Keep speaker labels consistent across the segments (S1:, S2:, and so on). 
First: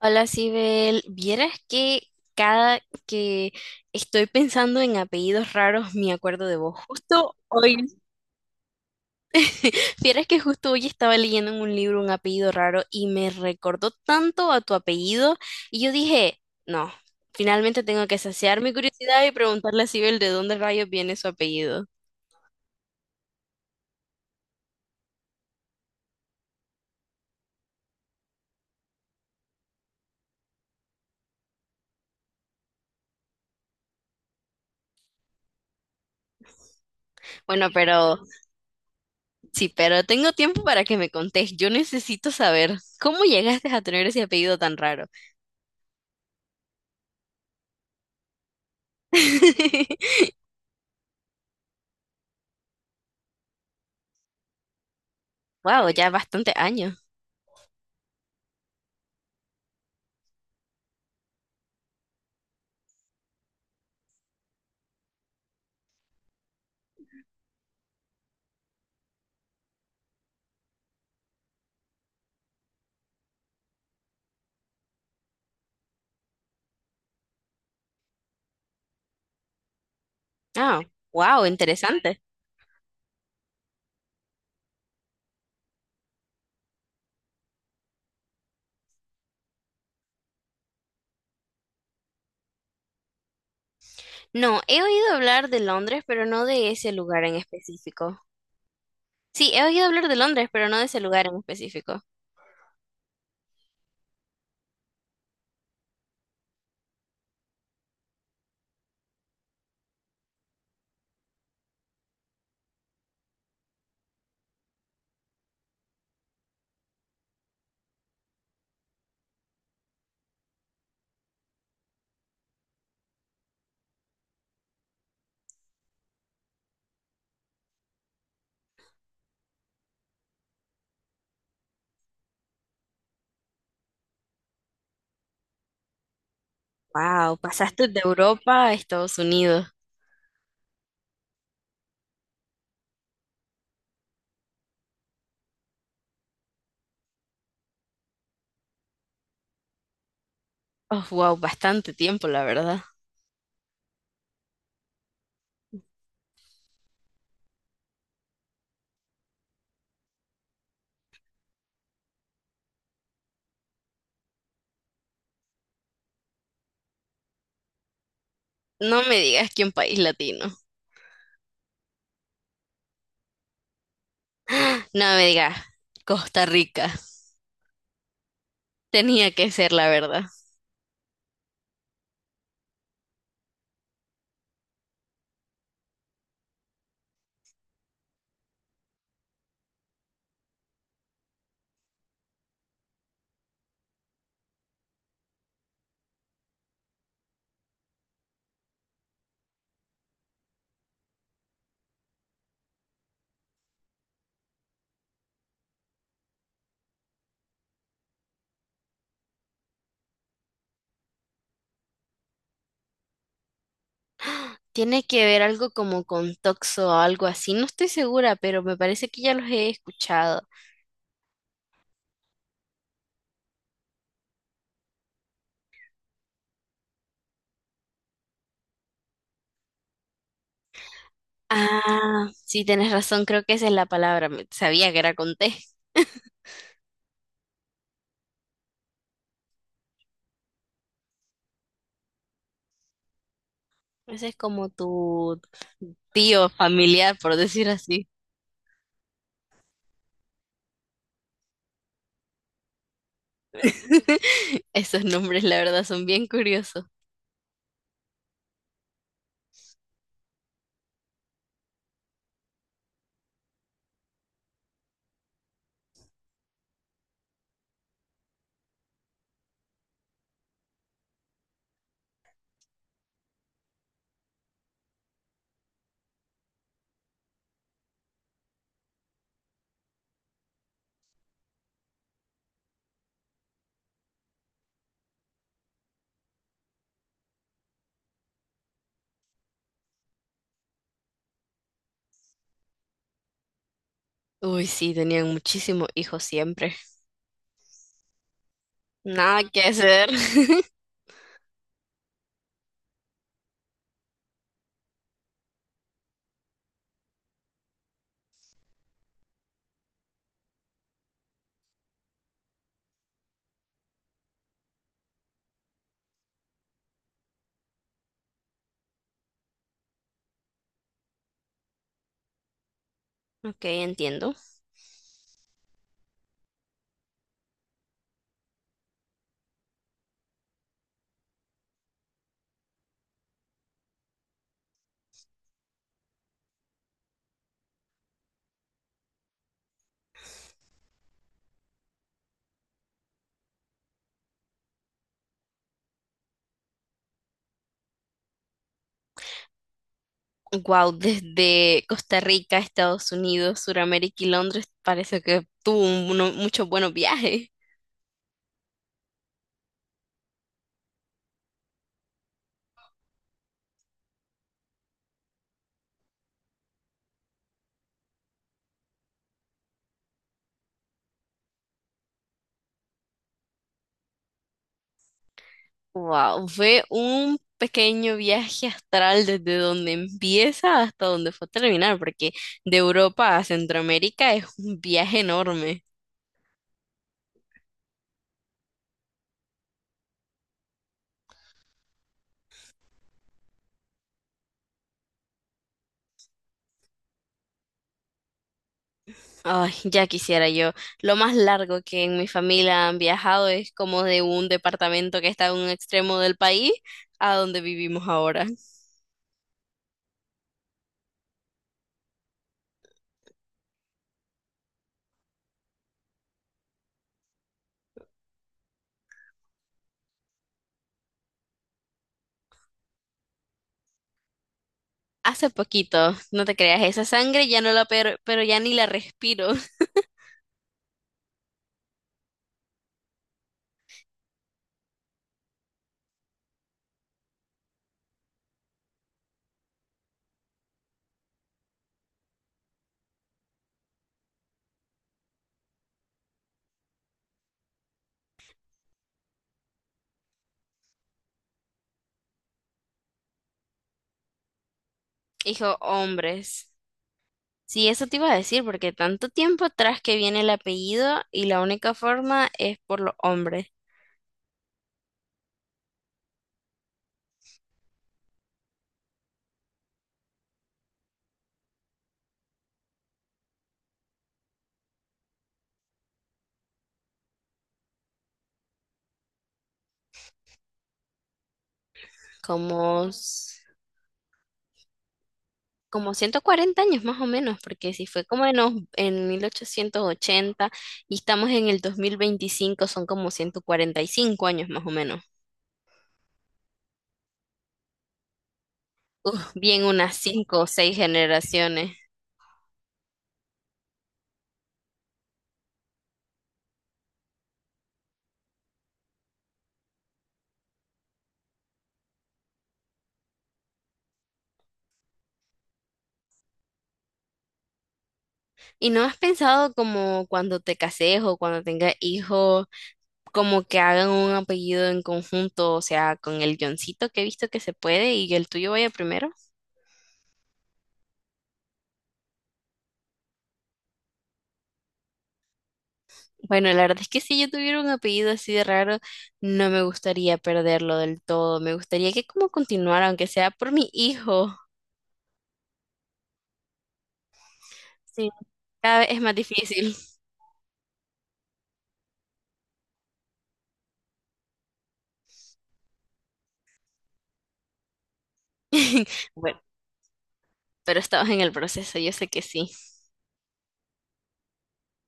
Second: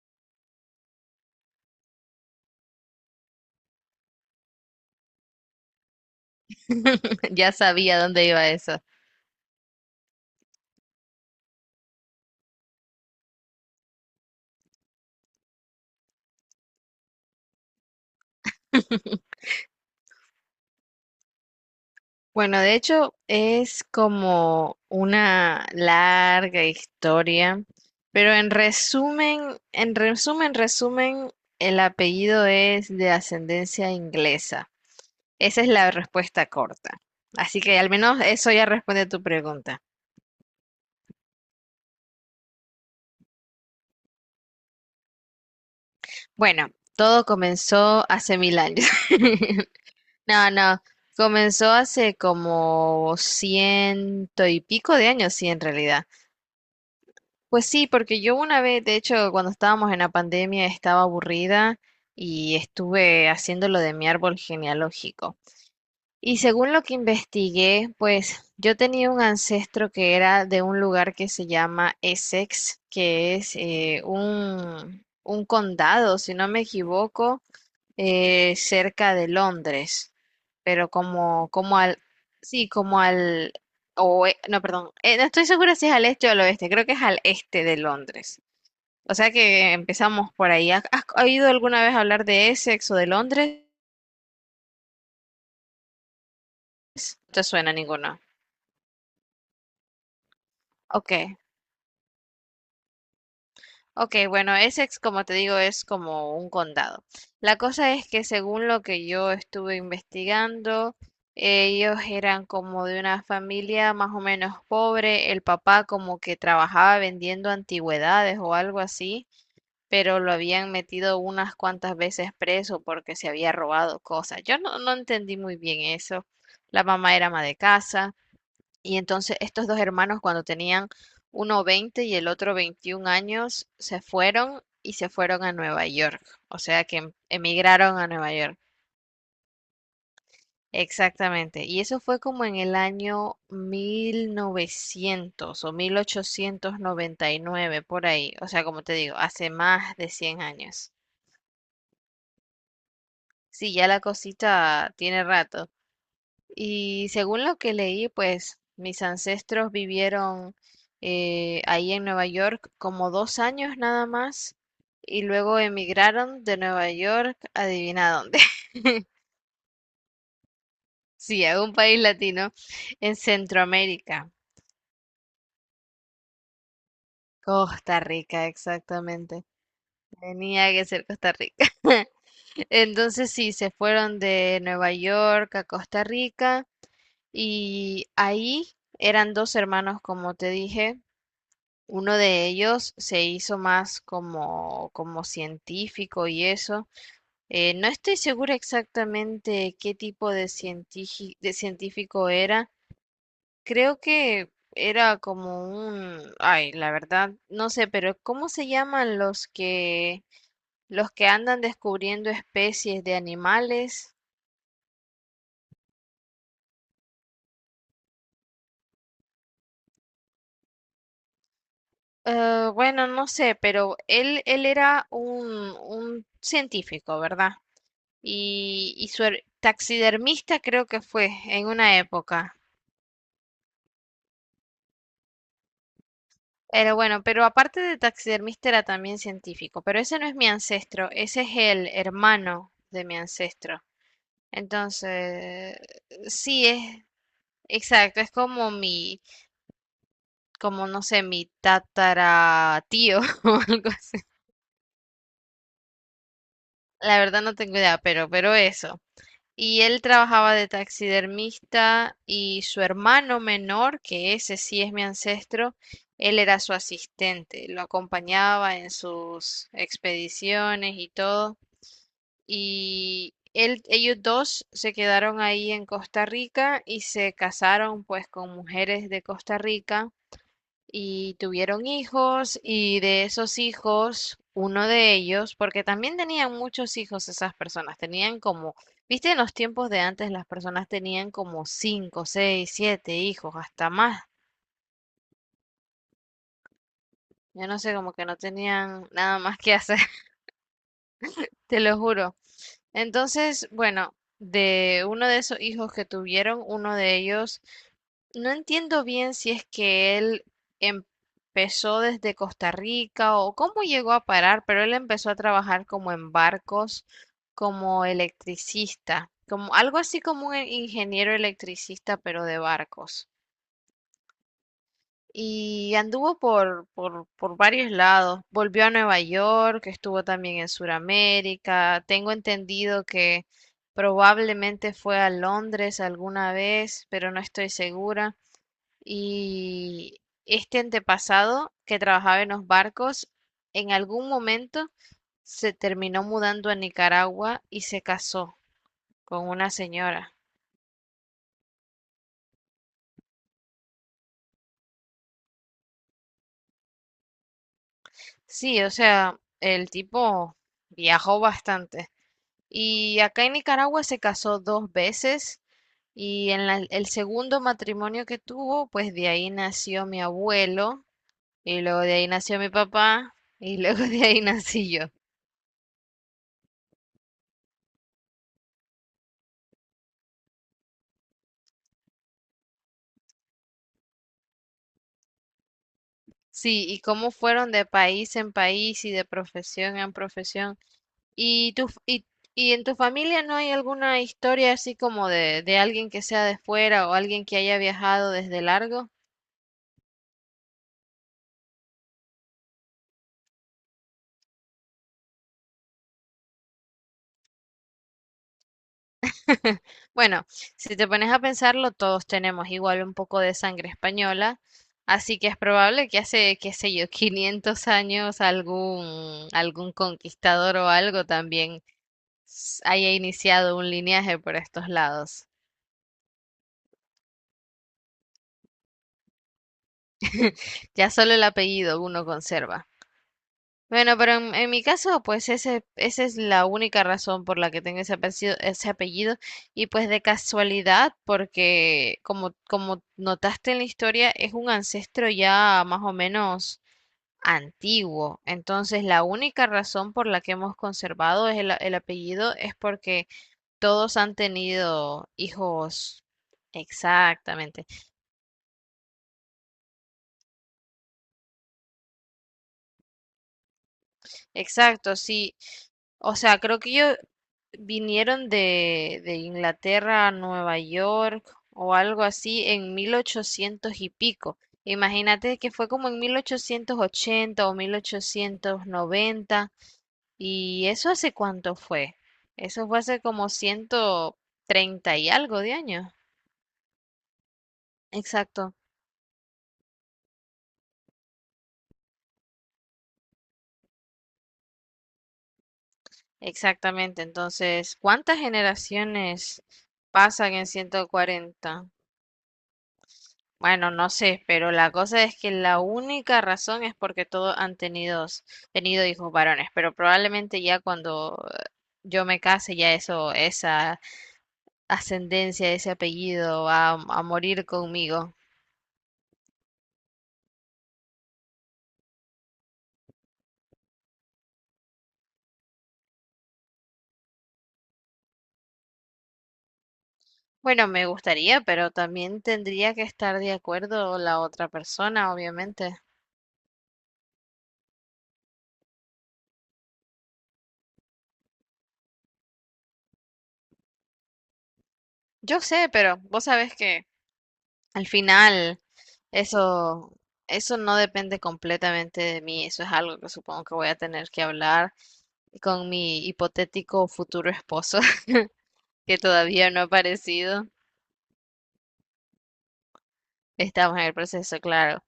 S1: Hola, Sibel. Vieras que cada que estoy pensando en apellidos raros me acuerdo de vos. Justo
S2: Ya
S1: hoy,
S2: sabía dónde iba eso.
S1: vieras que justo hoy estaba leyendo en un libro un apellido raro y me recordó tanto a tu apellido y yo dije, no, finalmente tengo que saciar mi curiosidad y preguntarle a Sibel de dónde rayos viene su apellido.
S2: Bueno, de hecho es como una larga historia, pero en resumen, el apellido es de ascendencia inglesa. Esa es la respuesta corta. Así
S1: Bueno,
S2: que al
S1: pero
S2: menos eso ya responde a tu
S1: sí,
S2: pregunta.
S1: pero tengo tiempo para que me contés. Yo necesito saber cómo llegaste a tener ese apellido tan raro.
S2: Bueno, todo comenzó hace mil años. No, no, comenzó hace como ciento y pico de años, sí, en
S1: Wow,
S2: realidad.
S1: ya bastante años.
S2: Pues sí, porque yo una vez, de hecho, cuando estábamos en la pandemia, estaba aburrida y estuve haciendo lo de mi árbol genealógico. Y según lo que investigué, pues yo tenía un ancestro que era de un lugar que se llama Essex, que es un condado, si no me equivoco, cerca de Londres,
S1: Ah,
S2: pero
S1: wow, interesante.
S2: sí, o, no, perdón, no estoy segura si es al este o al oeste, creo que es al este de Londres. O sea que empezamos por ahí. ¿Has oído alguna vez hablar de Essex o de Londres?
S1: No, he oído hablar de Londres, pero no de ese lugar
S2: No
S1: en
S2: te suena
S1: específico.
S2: ninguno.
S1: Sí, he oído hablar de Londres, pero no de ese
S2: Ok.
S1: lugar en específico.
S2: Ok, bueno, Essex, como te digo, es como un condado. La cosa es que según lo que yo estuve investigando, ellos eran como de una familia más o menos pobre. El papá como que trabajaba vendiendo antigüedades o algo así, pero lo habían metido unas cuantas veces preso porque se había robado cosas. Yo no entendí muy bien eso. La mamá era ama de casa. Y entonces estos dos hermanos cuando tenían uno 20 y el otro 21 años se fueron a Nueva York. O sea que
S1: Wow, pasaste
S2: emigraron
S1: de
S2: a Nueva York.
S1: Europa a Estados Unidos.
S2: Exactamente. Y eso fue como en el año 1900 o 1899 por ahí. O sea, como te digo, hace más de 100 años.
S1: Oh, wow, bastante tiempo, la verdad.
S2: Sí, ya la cosita tiene rato. Y según lo que leí, pues mis ancestros vivieron ahí en Nueva York como 2 años nada más y luego emigraron de Nueva York, adivina dónde.
S1: No me digas que un país latino.
S2: Sí, a un país latino en Centroamérica.
S1: No me digas, Costa Rica.
S2: Costa Rica,
S1: Tenía
S2: exactamente.
S1: que ser la verdad.
S2: Tenía que ser Costa Rica. Entonces sí, se fueron de Nueva York a Costa Rica y ahí eran dos hermanos, como te dije, uno de ellos se hizo más como científico y eso. No estoy segura exactamente qué tipo de científico era. Creo que era como un... Ay, la verdad, no sé, pero ¿cómo se llaman los que andan descubriendo especies de animales?
S1: Tiene que ver algo como con Toxo o algo así. No estoy segura, pero me parece que ya los he escuchado.
S2: Bueno, no sé, pero él era un científico, ¿verdad? y, su taxidermista creo que fue en una
S1: Ah,
S2: época.
S1: sí, tienes razón, creo que esa es la palabra. Sabía que era con T.
S2: Pero bueno, pero aparte de taxidermista era también científico, pero ese no es mi ancestro, ese es el hermano de mi ancestro.
S1: Ese es como tu
S2: Entonces,
S1: tío
S2: sí es,
S1: familiar, por decir así.
S2: exacto, es como mi, como no sé, mi tataratío o algo así.
S1: Esos nombres, la verdad, son bien curiosos.
S2: La verdad no tengo idea, pero eso. Y él trabajaba de taxidermista y su hermano menor, que ese sí es mi ancestro, él era su asistente, lo acompañaba en sus expediciones y todo. Y ellos dos se quedaron ahí en Costa Rica y se casaron pues con mujeres de Costa Rica y tuvieron hijos y de esos hijos, uno de ellos, porque también tenían muchos hijos esas personas, tenían como, viste, en los tiempos de antes las personas tenían como cinco, seis, siete hijos, hasta más.
S1: Uy, sí, tenían muchísimos hijos siempre.
S2: Yo no sé, como que no tenían nada
S1: Nada
S2: más
S1: que
S2: que hacer.
S1: hacer.
S2: Te lo juro. Entonces, bueno, de uno de esos hijos que tuvieron, uno de ellos, no entiendo bien si es que él empezó desde Costa Rica o cómo llegó a parar, pero él empezó a trabajar como en barcos, como electricista, como algo así como un ingeniero electricista, pero de barcos.
S1: Ok, entiendo.
S2: Y anduvo por varios lados. Volvió a Nueva York, estuvo también en Sudamérica. Tengo entendido que probablemente fue a Londres alguna vez, pero no estoy segura. Y este antepasado que trabajaba en los barcos, en algún momento se terminó mudando a Nicaragua y se casó con una señora.
S1: Wow, desde Costa Rica, Estados Unidos, Suramérica y Londres, parece que tuvo muchos buenos viajes.
S2: Sí, o sea, el tipo viajó bastante. Y acá en Nicaragua se casó dos veces y en el segundo matrimonio que tuvo, pues de ahí nació mi abuelo y luego de ahí nació mi papá y luego de ahí nací yo.
S1: Wow, fue un pequeño viaje astral desde donde empieza hasta donde fue a terminar, porque de Europa a Centroamérica es un viaje enorme.
S2: Sí, y cómo fueron de país en país y de profesión en profesión. ¿Y tu, y en tu familia no hay alguna historia así como de alguien que sea de fuera o alguien que haya viajado desde largo?
S1: Ay, ya quisiera yo. Lo más largo que en mi familia han viajado es como de un departamento que está en un extremo del país a donde vivimos ahora.
S2: Bueno, si te pones a pensarlo, todos tenemos igual un poco de sangre española, así que es probable que hace, qué sé yo, 500 años algún conquistador o algo también haya iniciado un linaje por estos lados.
S1: Hace poquito, no te creas, esa sangre ya no pero ya ni la respiro.
S2: Ya solo el apellido uno conserva. Bueno, pero en mi caso, pues esa es la única razón por la que tengo ese apellido, ese apellido. Y pues de casualidad, porque como notaste en la historia, es un ancestro ya más o menos antiguo. Entonces, la única razón por la que hemos conservado es el apellido es porque todos han tenido
S1: Hijo,
S2: hijos.
S1: hombres.
S2: Exactamente.
S1: Sí, eso te iba a decir, porque tanto tiempo atrás que viene el apellido y la única forma es por los hombres,
S2: Exacto, sí. O sea, creo que ellos vinieron de Inglaterra a Nueva York o algo así en 1800 y pico. Imagínate que fue como en 1880 o 1890. ¿Y eso hace cuánto fue? Eso fue
S1: como,
S2: hace como
S1: s-
S2: ciento treinta y algo de años.
S1: como 140 años más o menos, porque si fue como
S2: Exacto,
S1: en 1880 y estamos en el 2025, son como 145 años más o menos.
S2: exactamente. Entonces, ¿cuántas
S1: Uf,
S2: generaciones
S1: bien unas
S2: pasan
S1: cinco o
S2: en
S1: seis
S2: 140?
S1: generaciones.
S2: Bueno, no sé, pero la cosa es que la única razón es porque todos han tenido hijos varones, pero probablemente ya cuando yo me case, ya eso, esa ascendencia, ese apellido va a morir conmigo.
S1: ¿Y no has pensado como cuando te cases o cuando tengas hijos, como que hagan un apellido en conjunto? O sea, con el guioncito que he visto que se puede y el tuyo vaya primero.
S2: Bueno, me gustaría, pero también tendría que estar de acuerdo la otra persona, obviamente.
S1: Bueno, la verdad es que si yo tuviera un apellido así de raro, no me gustaría perderlo del todo. Me gustaría que como continuara, aunque sea por mi hijo.
S2: Yo sé, pero vos sabés que al
S1: Sí,
S2: final,
S1: cada vez es más difícil.
S2: eso, eso no depende completamente de mí, eso es algo que supongo que voy a tener que hablar con mi hipotético futuro esposo, que
S1: Bueno,
S2: todavía no ha aparecido.
S1: pero estamos en el proceso, yo sé que sí.
S2: Estamos en el proceso, claro.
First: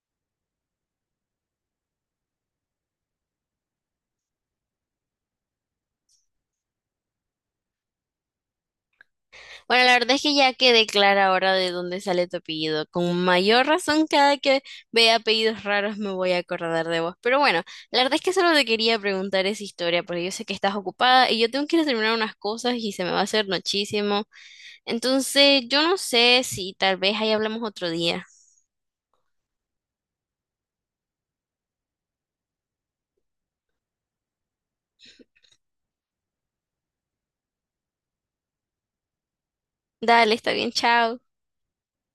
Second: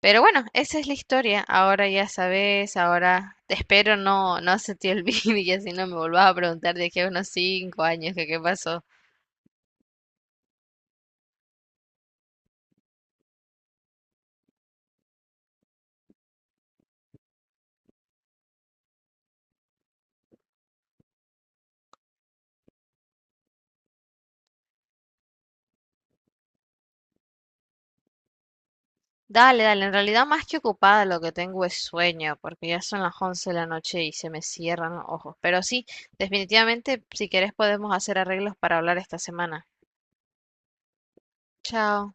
S2: Pero bueno, esa es la historia. Ahora ya sabes, ahora espero no se te olvide y así no me volvas a preguntar de aquí a unos 5 años que qué pasó.
S1: Bueno, la verdad es que ya quedé clara ahora de dónde sale tu apellido. Con mayor razón, cada que vea apellidos raros me voy a acordar de vos. Pero bueno, la verdad es que solo te quería preguntar esa historia, porque yo sé que estás ocupada y yo tengo que ir a terminar unas cosas y se me va a hacer muchísimo. Entonces, yo no sé si tal vez ahí hablamos otro día.
S2: Dale, dale, en realidad más que ocupada lo que tengo es sueño, porque ya son las 11 de la noche y se me cierran los ojos. Pero sí, definitivamente, si querés podemos hacer arreglos para hablar esta semana.
S1: Dale, está bien, chao.
S2: Chao.